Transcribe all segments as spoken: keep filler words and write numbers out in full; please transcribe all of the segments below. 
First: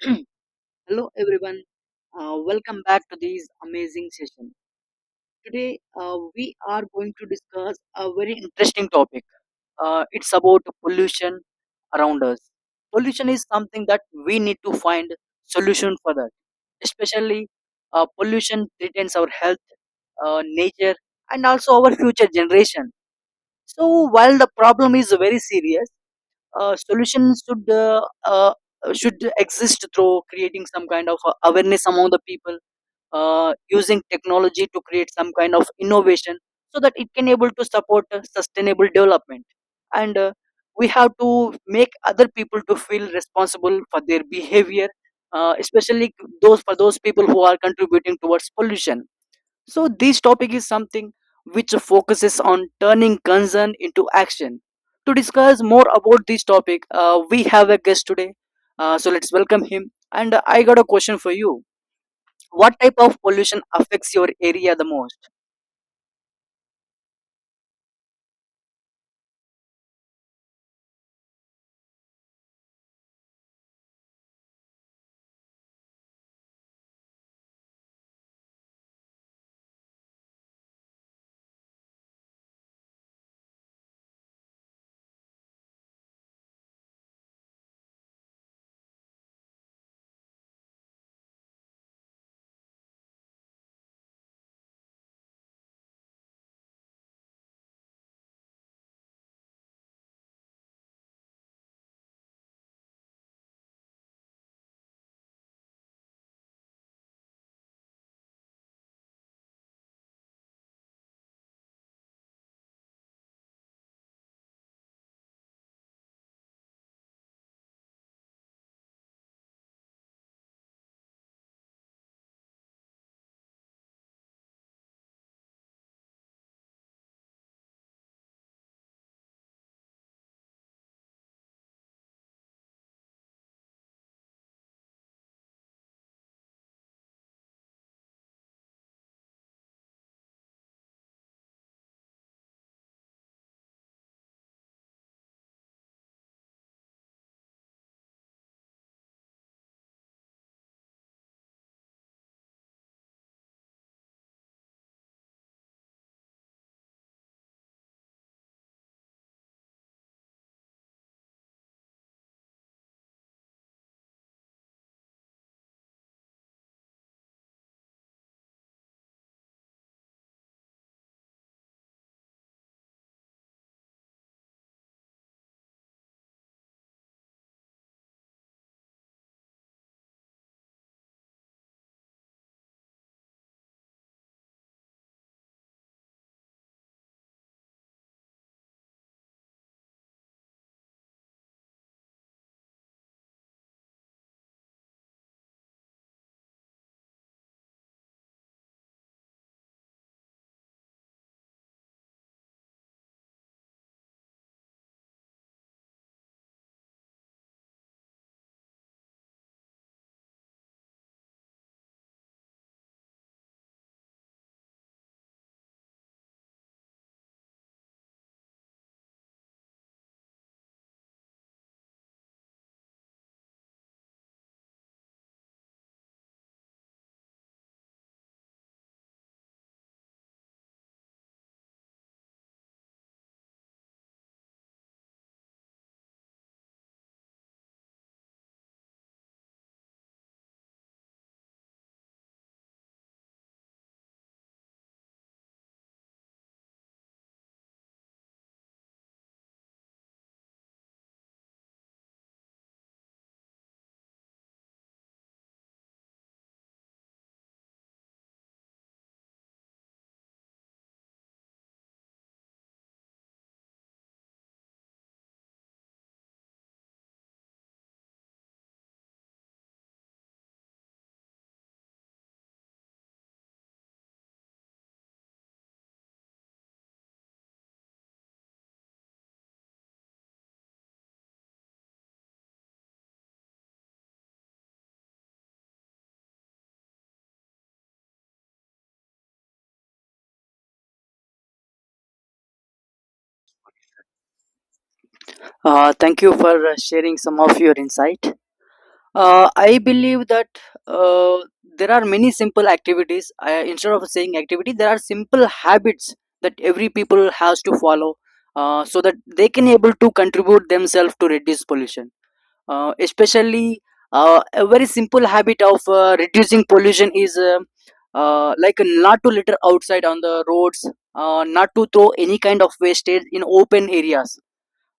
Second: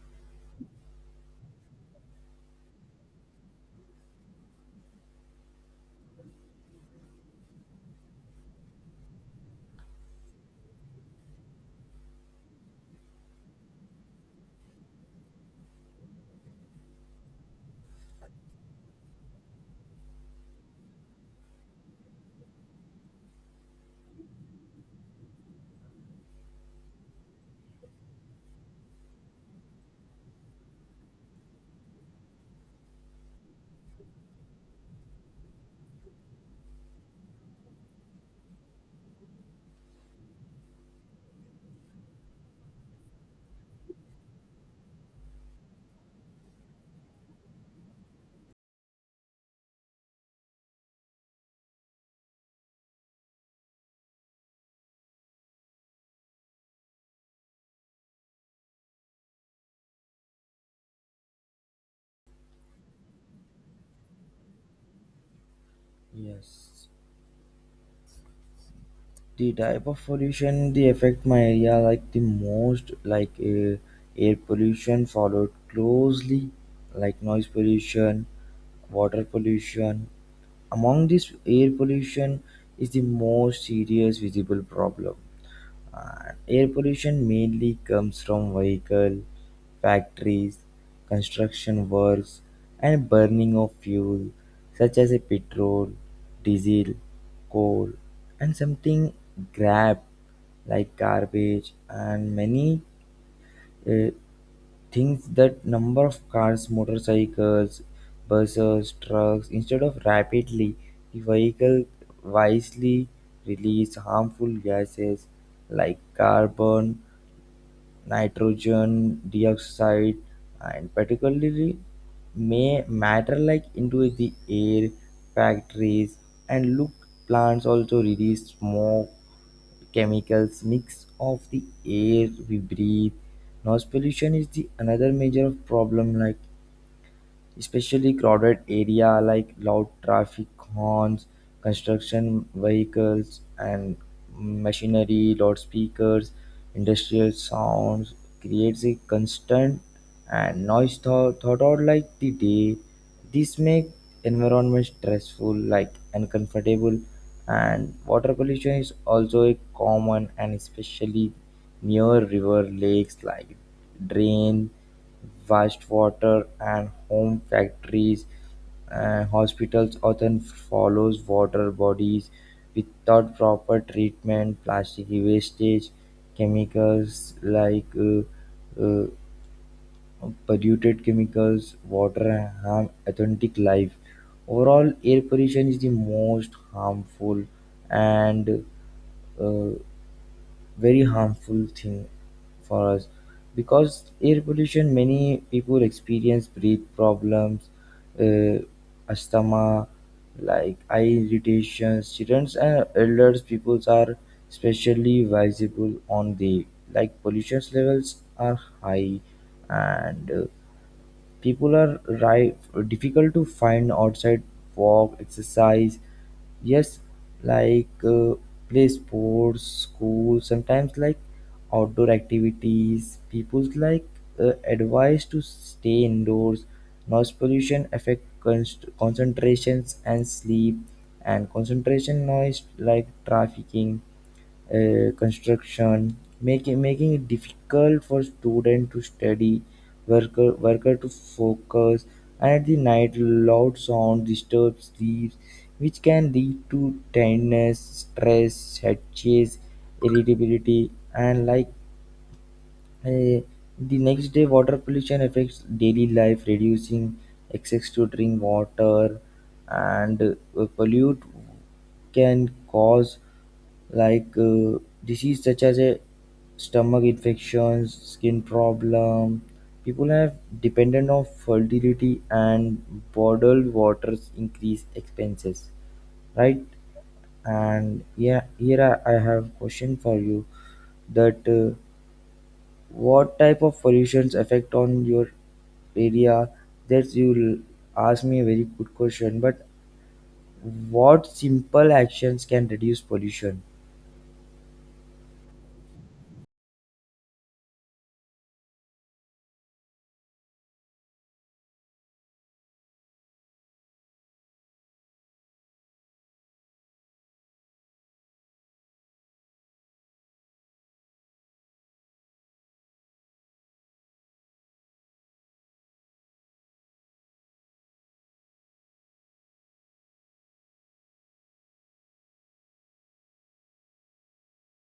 Hello everyone, uh, welcome back to this amazing session. Today, uh, we are going to discuss a very interesting topic. Uh, it's about pollution around us. Pollution is something that we need to find solution for that. Especially, uh, pollution threatens our health, uh, nature, and also our future generation. So, while the problem is very serious, uh, solutions should uh, uh, should exist through creating some kind of uh, awareness among the people, uh, using technology to create some kind of innovation so that it can able to support uh, sustainable development, and uh, we have to make other people to feel responsible for their behavior, uh, especially those for those people who are contributing towards pollution. So this topic is something which focuses on turning concern into action. To discuss more about this topic, uh, we have a guest today. Uh, so let's welcome him, and uh, I got a question for you. What type of pollution affects your area the most? Yes. The type of pollution they affect my area like the most like uh, air pollution followed closely like noise pollution, water pollution. Among this air pollution is the most serious visible problem. Uh, air pollution mainly comes from vehicle, factories, construction works, and burning of fuel such as a petrol, diesel, coal, and something grab like garbage and many uh, things that number of cars, motorcycles, buses, trucks, instead of rapidly, the vehicle wisely release harmful gases like carbon, nitrogen dioxide, and particularly may matter like into the air, factories, and look plants also release smoke chemicals mix of the air we breathe noise pollution is the another major problem like especially crowded area like loud traffic horns, construction vehicles and machinery, loudspeakers, industrial sounds creates a constant and noise thought, thought out like the day. This make environment stressful, like uncomfortable, and water pollution is also a common and especially near river lakes like drain wastewater and home factories and hospitals often follows water bodies without proper treatment. Plastic wastage, chemicals like uh, uh, polluted chemicals, water harm authentic life. Overall, air pollution is the most harmful and uh, very harmful thing for us because air pollution many people experience breath problems uh, asthma like eye irritations childrens and elders peoples are especially visible on the like pollution levels are high and uh, People are ri difficult to find outside walk, exercise, yes, like uh, play sports, school, sometimes like outdoor activities. People's like uh, advised to stay indoors. Noise pollution affect const- concentrations and sleep, and concentration noise like trafficking uh, construction, making making it difficult for student to study, worker worker to focus, and at the night loud sound disturbs sleep, which can lead to tiredness, stress, headaches, irritability, and like uh, the next day, water pollution affects daily life, reducing access to drink water, and uh, pollute can cause like uh, disease such as a stomach infections, skin problem. People have dependent on fertility and bottled waters increase expenses, right? And yeah, here I, I have question for you that uh, what type of pollutions affect on your area? That you ask me a very good question, but what simple actions can reduce pollution? Uh, thank you for uh, sharing some of your insight. uh, I believe that, uh, there are many simple activities uh, instead of saying activity, there are simple habits that every people has to follow, uh, so that they can able to contribute themselves to reduce pollution. Uh, especially, uh, a very simple habit of uh, reducing pollution is, uh, uh, like, not to litter outside on the roads, uh, not to throw any kind of wastage in open areas.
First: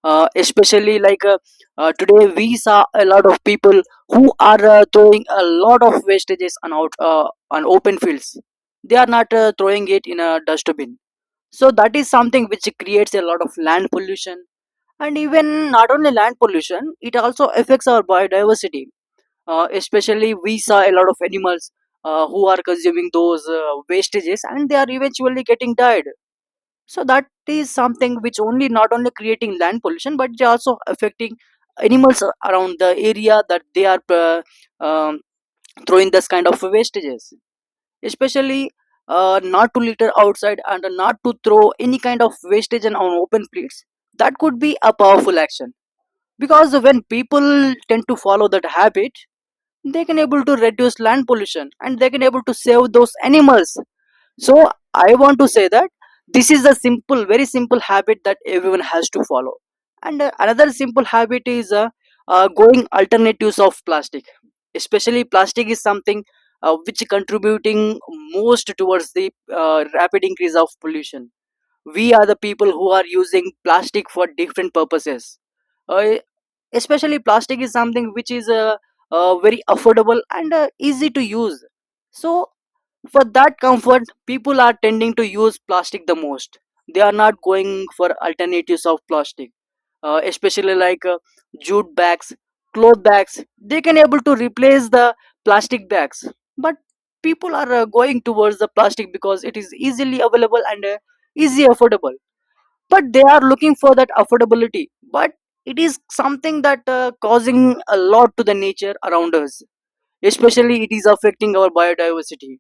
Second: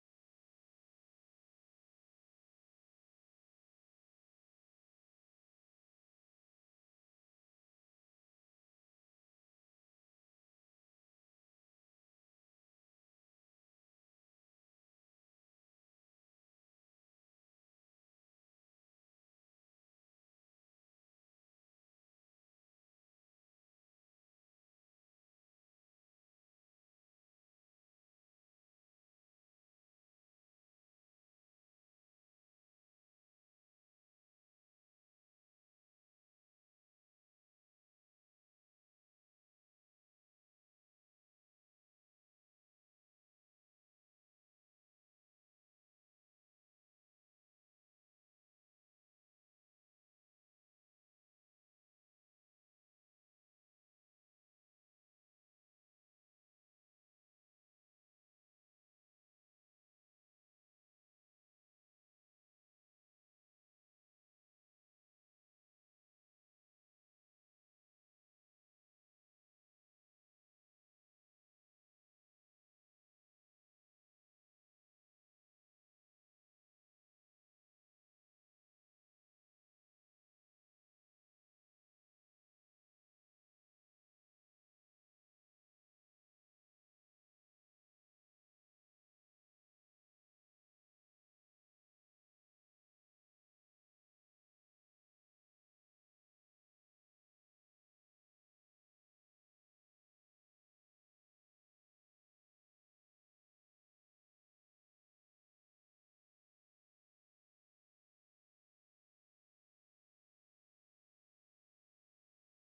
Uh, especially like uh, uh, Today we saw a lot of people who are uh, throwing a lot of wastages on out uh, on open fields. They are not uh, throwing it in a dustbin. So that is something which creates a lot of land pollution, and even not only land pollution, it also affects our biodiversity. Uh, especially, we saw a lot of animals uh, who are consuming those uh, wastages and they are eventually getting died. So, that is something which only not only creating land pollution but it also affecting animals around the area that they are uh, um, throwing this kind of wastages. Especially, uh, not to litter outside and not to throw any kind of wastage on open plates. That could be a powerful action, because when people tend to follow that habit, they can able to reduce land pollution and they can able to save those animals. So I want to say that this is a simple very simple habit that everyone has to follow. And uh, another simple habit is, uh, uh, going alternatives of plastic. Especially plastic is something uh, which contributing most towards the uh, rapid increase of pollution. We are the people who are using plastic for different purposes. Uh, Especially plastic is something which is uh, uh, very affordable and uh, easy to use. So for that comfort, people are tending to use plastic the most. They are not going for alternatives of plastic. Uh, especially like uh, Jute bags, cloth bags, they can able to replace the plastic bags. But people are uh, going towards the plastic because it is easily available, and uh, easy affordable. But they are looking for that affordability, but it is something that uh, causing a lot to the nature around us. Especially it is affecting our biodiversity.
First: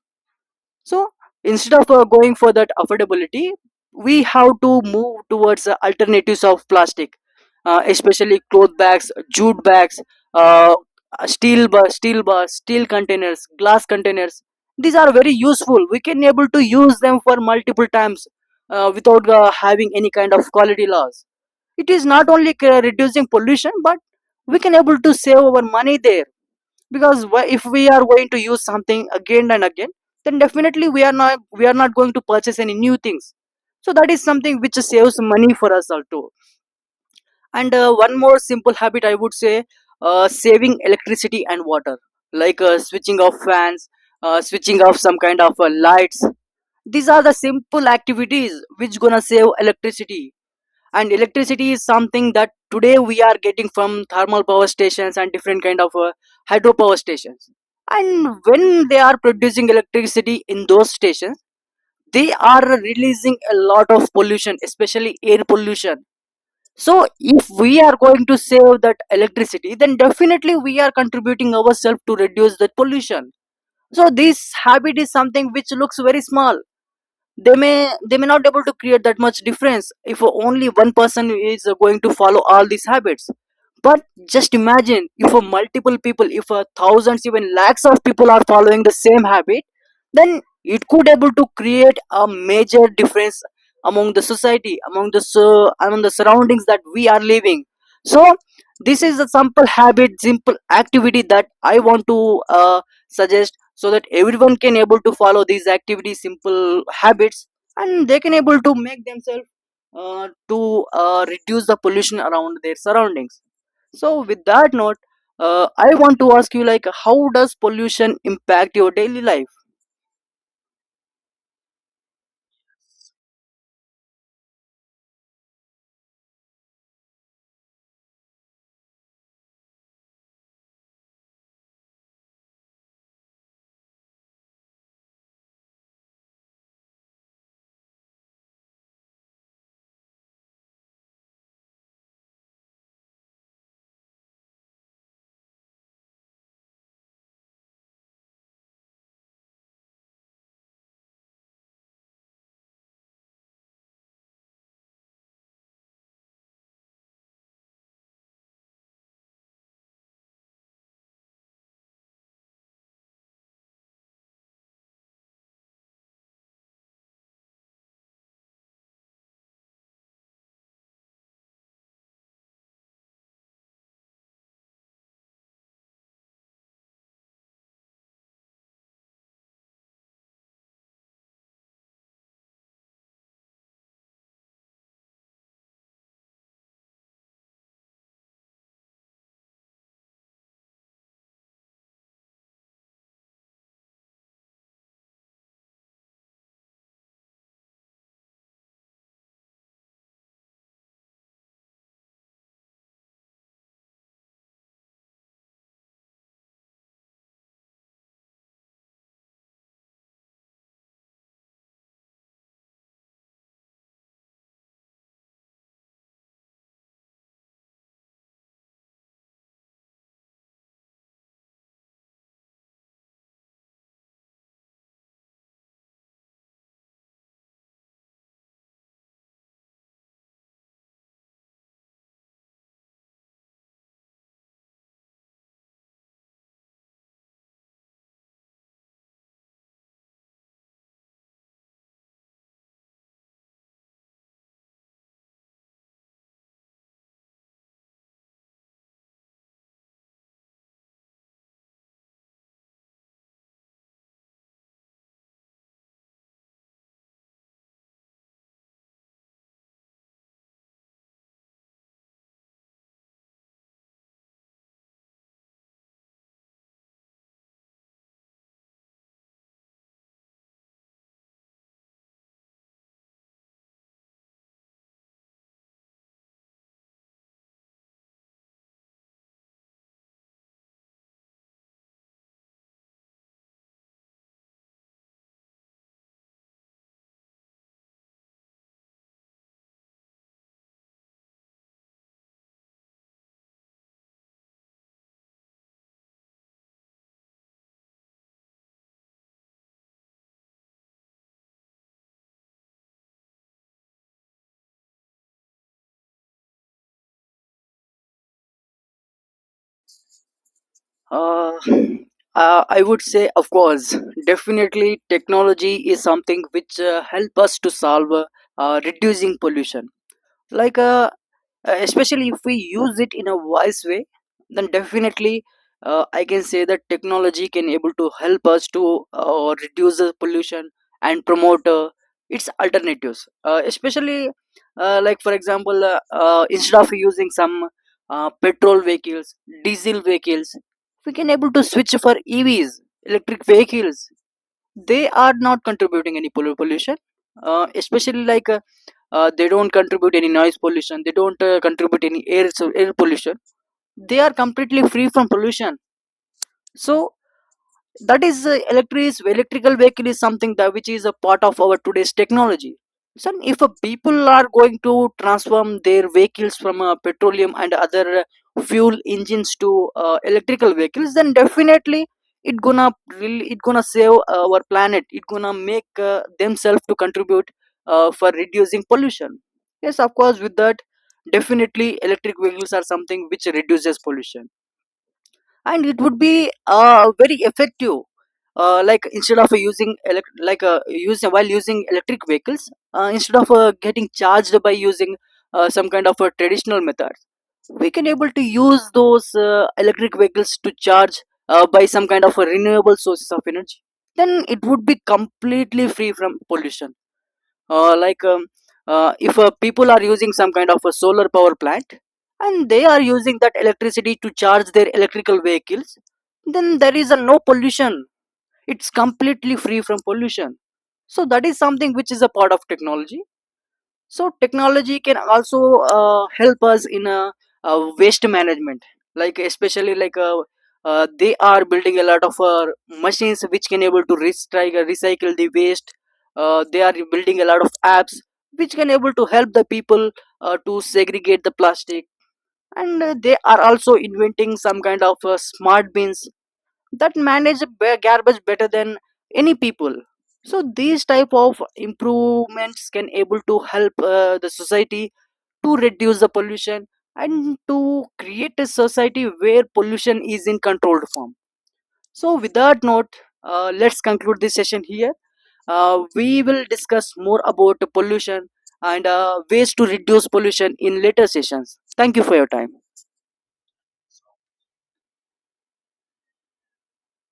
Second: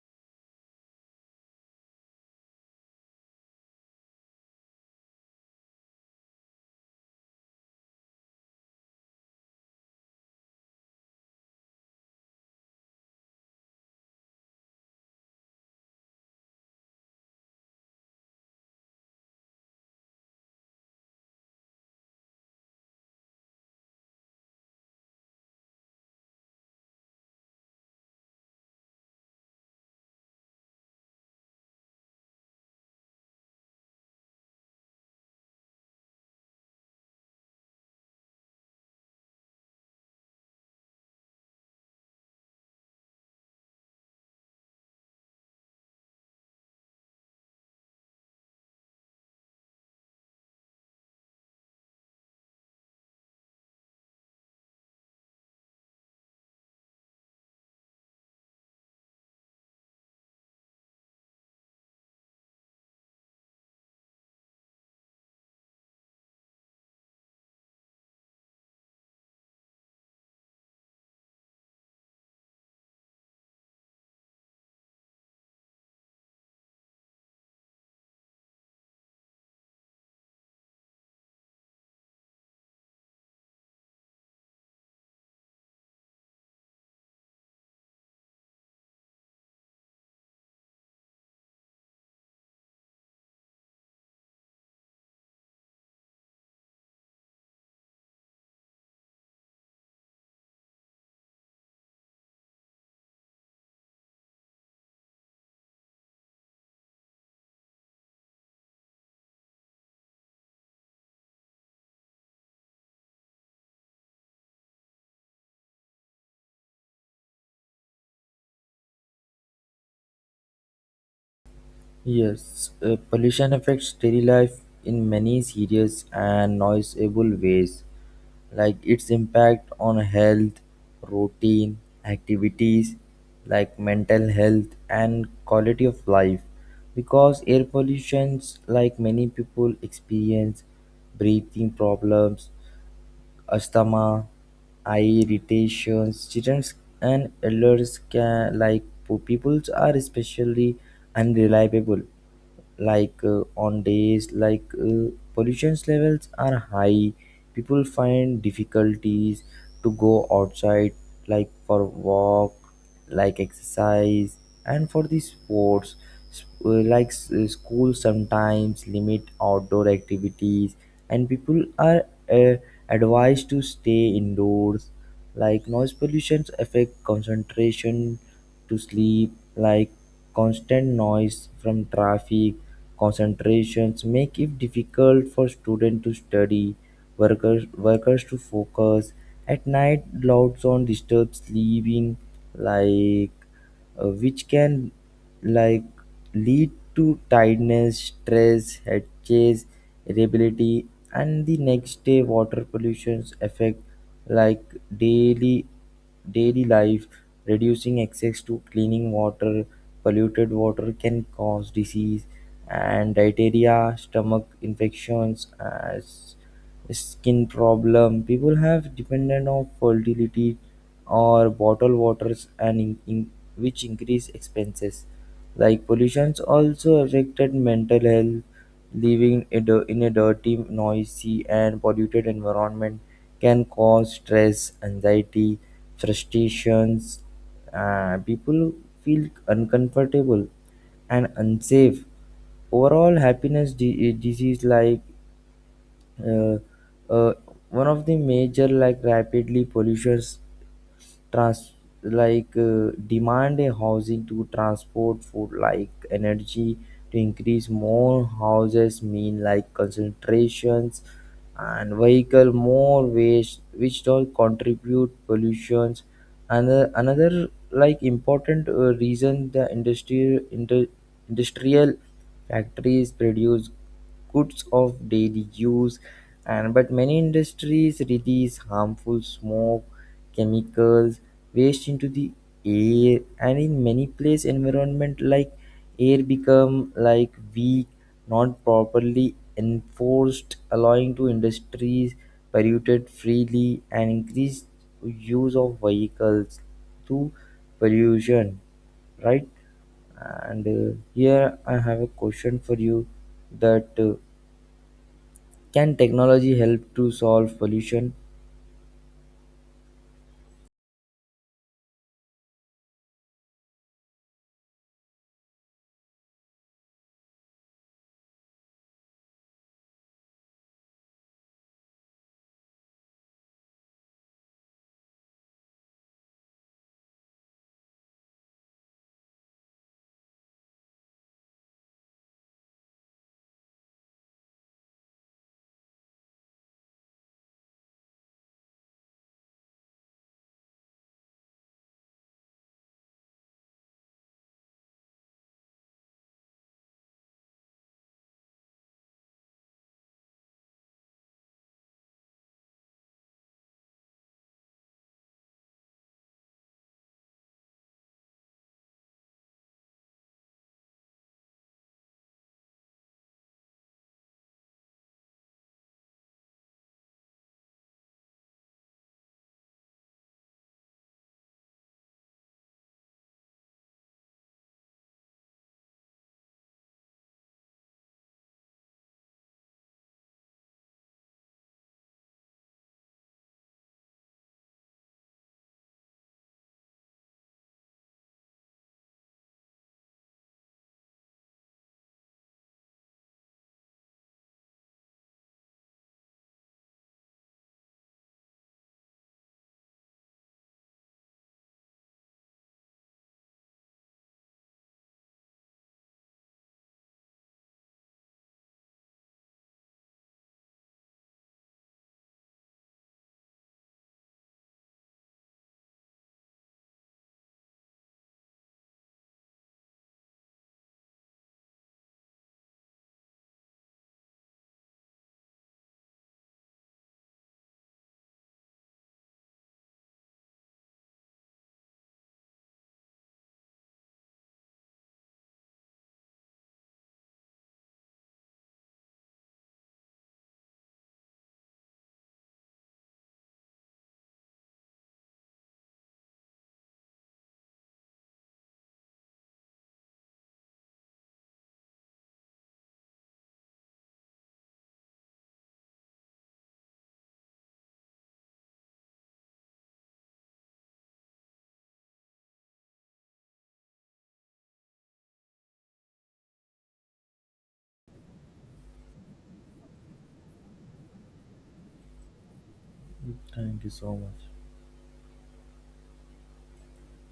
So, instead of uh, going for that affordability, we have to move towards uh, alternatives of plastic. Uh, especially cloth bags, jute bags, uh, steel ba- steel ba- steel containers, glass containers. These are very useful. We can able to use them for multiple times, uh, without uh, having any kind of quality loss. It is not only uh, reducing pollution, but we can able to save our money there. Because wha- if we are going to use something again and again, then definitely we are not we are not going to purchase any new things. So that is something which saves money for us all too. And uh, one more simple habit I would say, uh, saving electricity and water. Like uh, switching off fans, uh, switching off some kind of uh, lights. These are the simple activities which gonna save electricity. And electricity is something that today we are getting from thermal power stations and different kind of uh, hydropower stations. And when they are producing electricity in those stations, they are releasing a lot of pollution, especially air pollution. So if we are going to save that electricity, then definitely we are contributing ourselves to reduce that pollution. So this habit is something which looks very small. They may they may not be able to create that much difference if only one person is going to follow all these habits. But just imagine, if a multiple people, if a thousands even lakhs of people are following the same habit, then it could able to create a major difference among the society, among the so among the surroundings that we are living. So this is a simple habit, simple activity that I want to uh, suggest, so that everyone can able to follow these activity simple habits, and they can able to make themselves uh, to uh, reduce the pollution around their surroundings. So with that note, uh, I want to ask you, like, how does pollution impact your daily life? Yes, uh, pollution affects daily life in many serious and noticeable ways, like its impact on health, routine, activities, like mental health and quality of life. Because air pollutions, like many people experience breathing problems, asthma, eye irritations. Children and elders can like po- peoples are especially unreliable like uh, on days like uh, pollution levels are high people find difficulties to go outside like for walk like exercise and for the sports S- uh, like s- uh, school sometimes limit outdoor activities and people are uh, advised to stay indoors like noise pollution affect concentration to sleep like constant noise from traffic concentrations make it difficult for students to study workers workers to focus at night loud sound disturbs sleeping like uh, which can like lead to tiredness, stress, head chase, irritability, and the next day water pollutions affect like daily daily life. Reducing access to cleaning water, polluted water can cause disease and diarrhea, stomach infections, as skin problem. People have dependent on fertility or bottled waters and in, in- which increase expenses. Like pollutions also affected mental health. Living in a in a dirty, noisy, and polluted environment can cause stress, anxiety, frustrations. Uh, people feel uncomfortable and unsafe overall happiness di- eh, disease like uh, uh, one of the major like rapidly pollutions trans like uh, demand a housing to transport food like energy to increase more houses mean like concentrations and vehicle more waste which all contribute pollutions and uh, another like important uh, reason the industrial indu- industrial factories produce goods of daily use and but many industries release harmful smoke chemicals waste into the air and in many place environment like air become like weak not properly enforced allowing to industries polluted freely and increased use of vehicles to pollution right and uh, here I have a question for you that uh, can technology help to solve pollution? uh, uh, I would say, of course, definitely technology is something which uh, help us to solve, uh, uh, reducing pollution. Like uh, uh, especially if we use it in a wise way, then definitely uh, I can say that technology can able to help us to uh, reduce the pollution and promote uh, its alternatives. Uh, especially uh, Like for example, uh, uh, instead of using some uh, petrol vehicles, diesel vehicles, we can able to switch for E Vs, electric vehicles. They are not contributing any pollu- pollution. Uh, especially like uh, uh, They don't contribute any noise pollution, they don't uh, contribute any air, so air pollution. They are completely free from pollution. So that is, uh, electric electrical vehicle is something that which is a part of our today's technology. So if uh, people are going to transform their vehicles from uh, petroleum and other uh, fuel engines to uh, electrical vehicles, then definitely it gonna, really, it gonna save our planet, it gonna make uh, themselves to contribute uh, for reducing pollution. Yes, of course, with that, definitely electric vehicles are something which reduces pollution, and it would be uh, very effective. Uh, like instead of using elect- like uh, using while using electric vehicles, uh, instead of uh, getting charged by using uh, some kind of a traditional methods, we can able to use those uh, electric vehicles to charge uh, by some kind of a renewable sources of energy. Then it would be completely free from pollution. uh, like um, uh, if uh, people are using some kind of a solar power plant, and they are using that electricity to charge their electrical vehicles, then there is a no pollution. It's completely free from pollution. So that is something which is a part of technology. So technology can also uh, help us in, uh, uh, waste management. Like especially like uh, uh, they are building a lot of uh, machines which can able to recycle recycle the waste. Uh, they are building a lot of apps which can able to help the people uh, to segregate the plastic, and uh, they are also inventing some kind of uh, smart bins that manage ba- garbage better than any people. So these type of improvements can able to help uh, the society to reduce the pollution, and to create a society where pollution is in controlled form. So with that note, uh, let's conclude this session here. Uh, we will discuss more about pollution, and uh, ways to reduce pollution in later sessions. Thank you for your time. Thank you so much.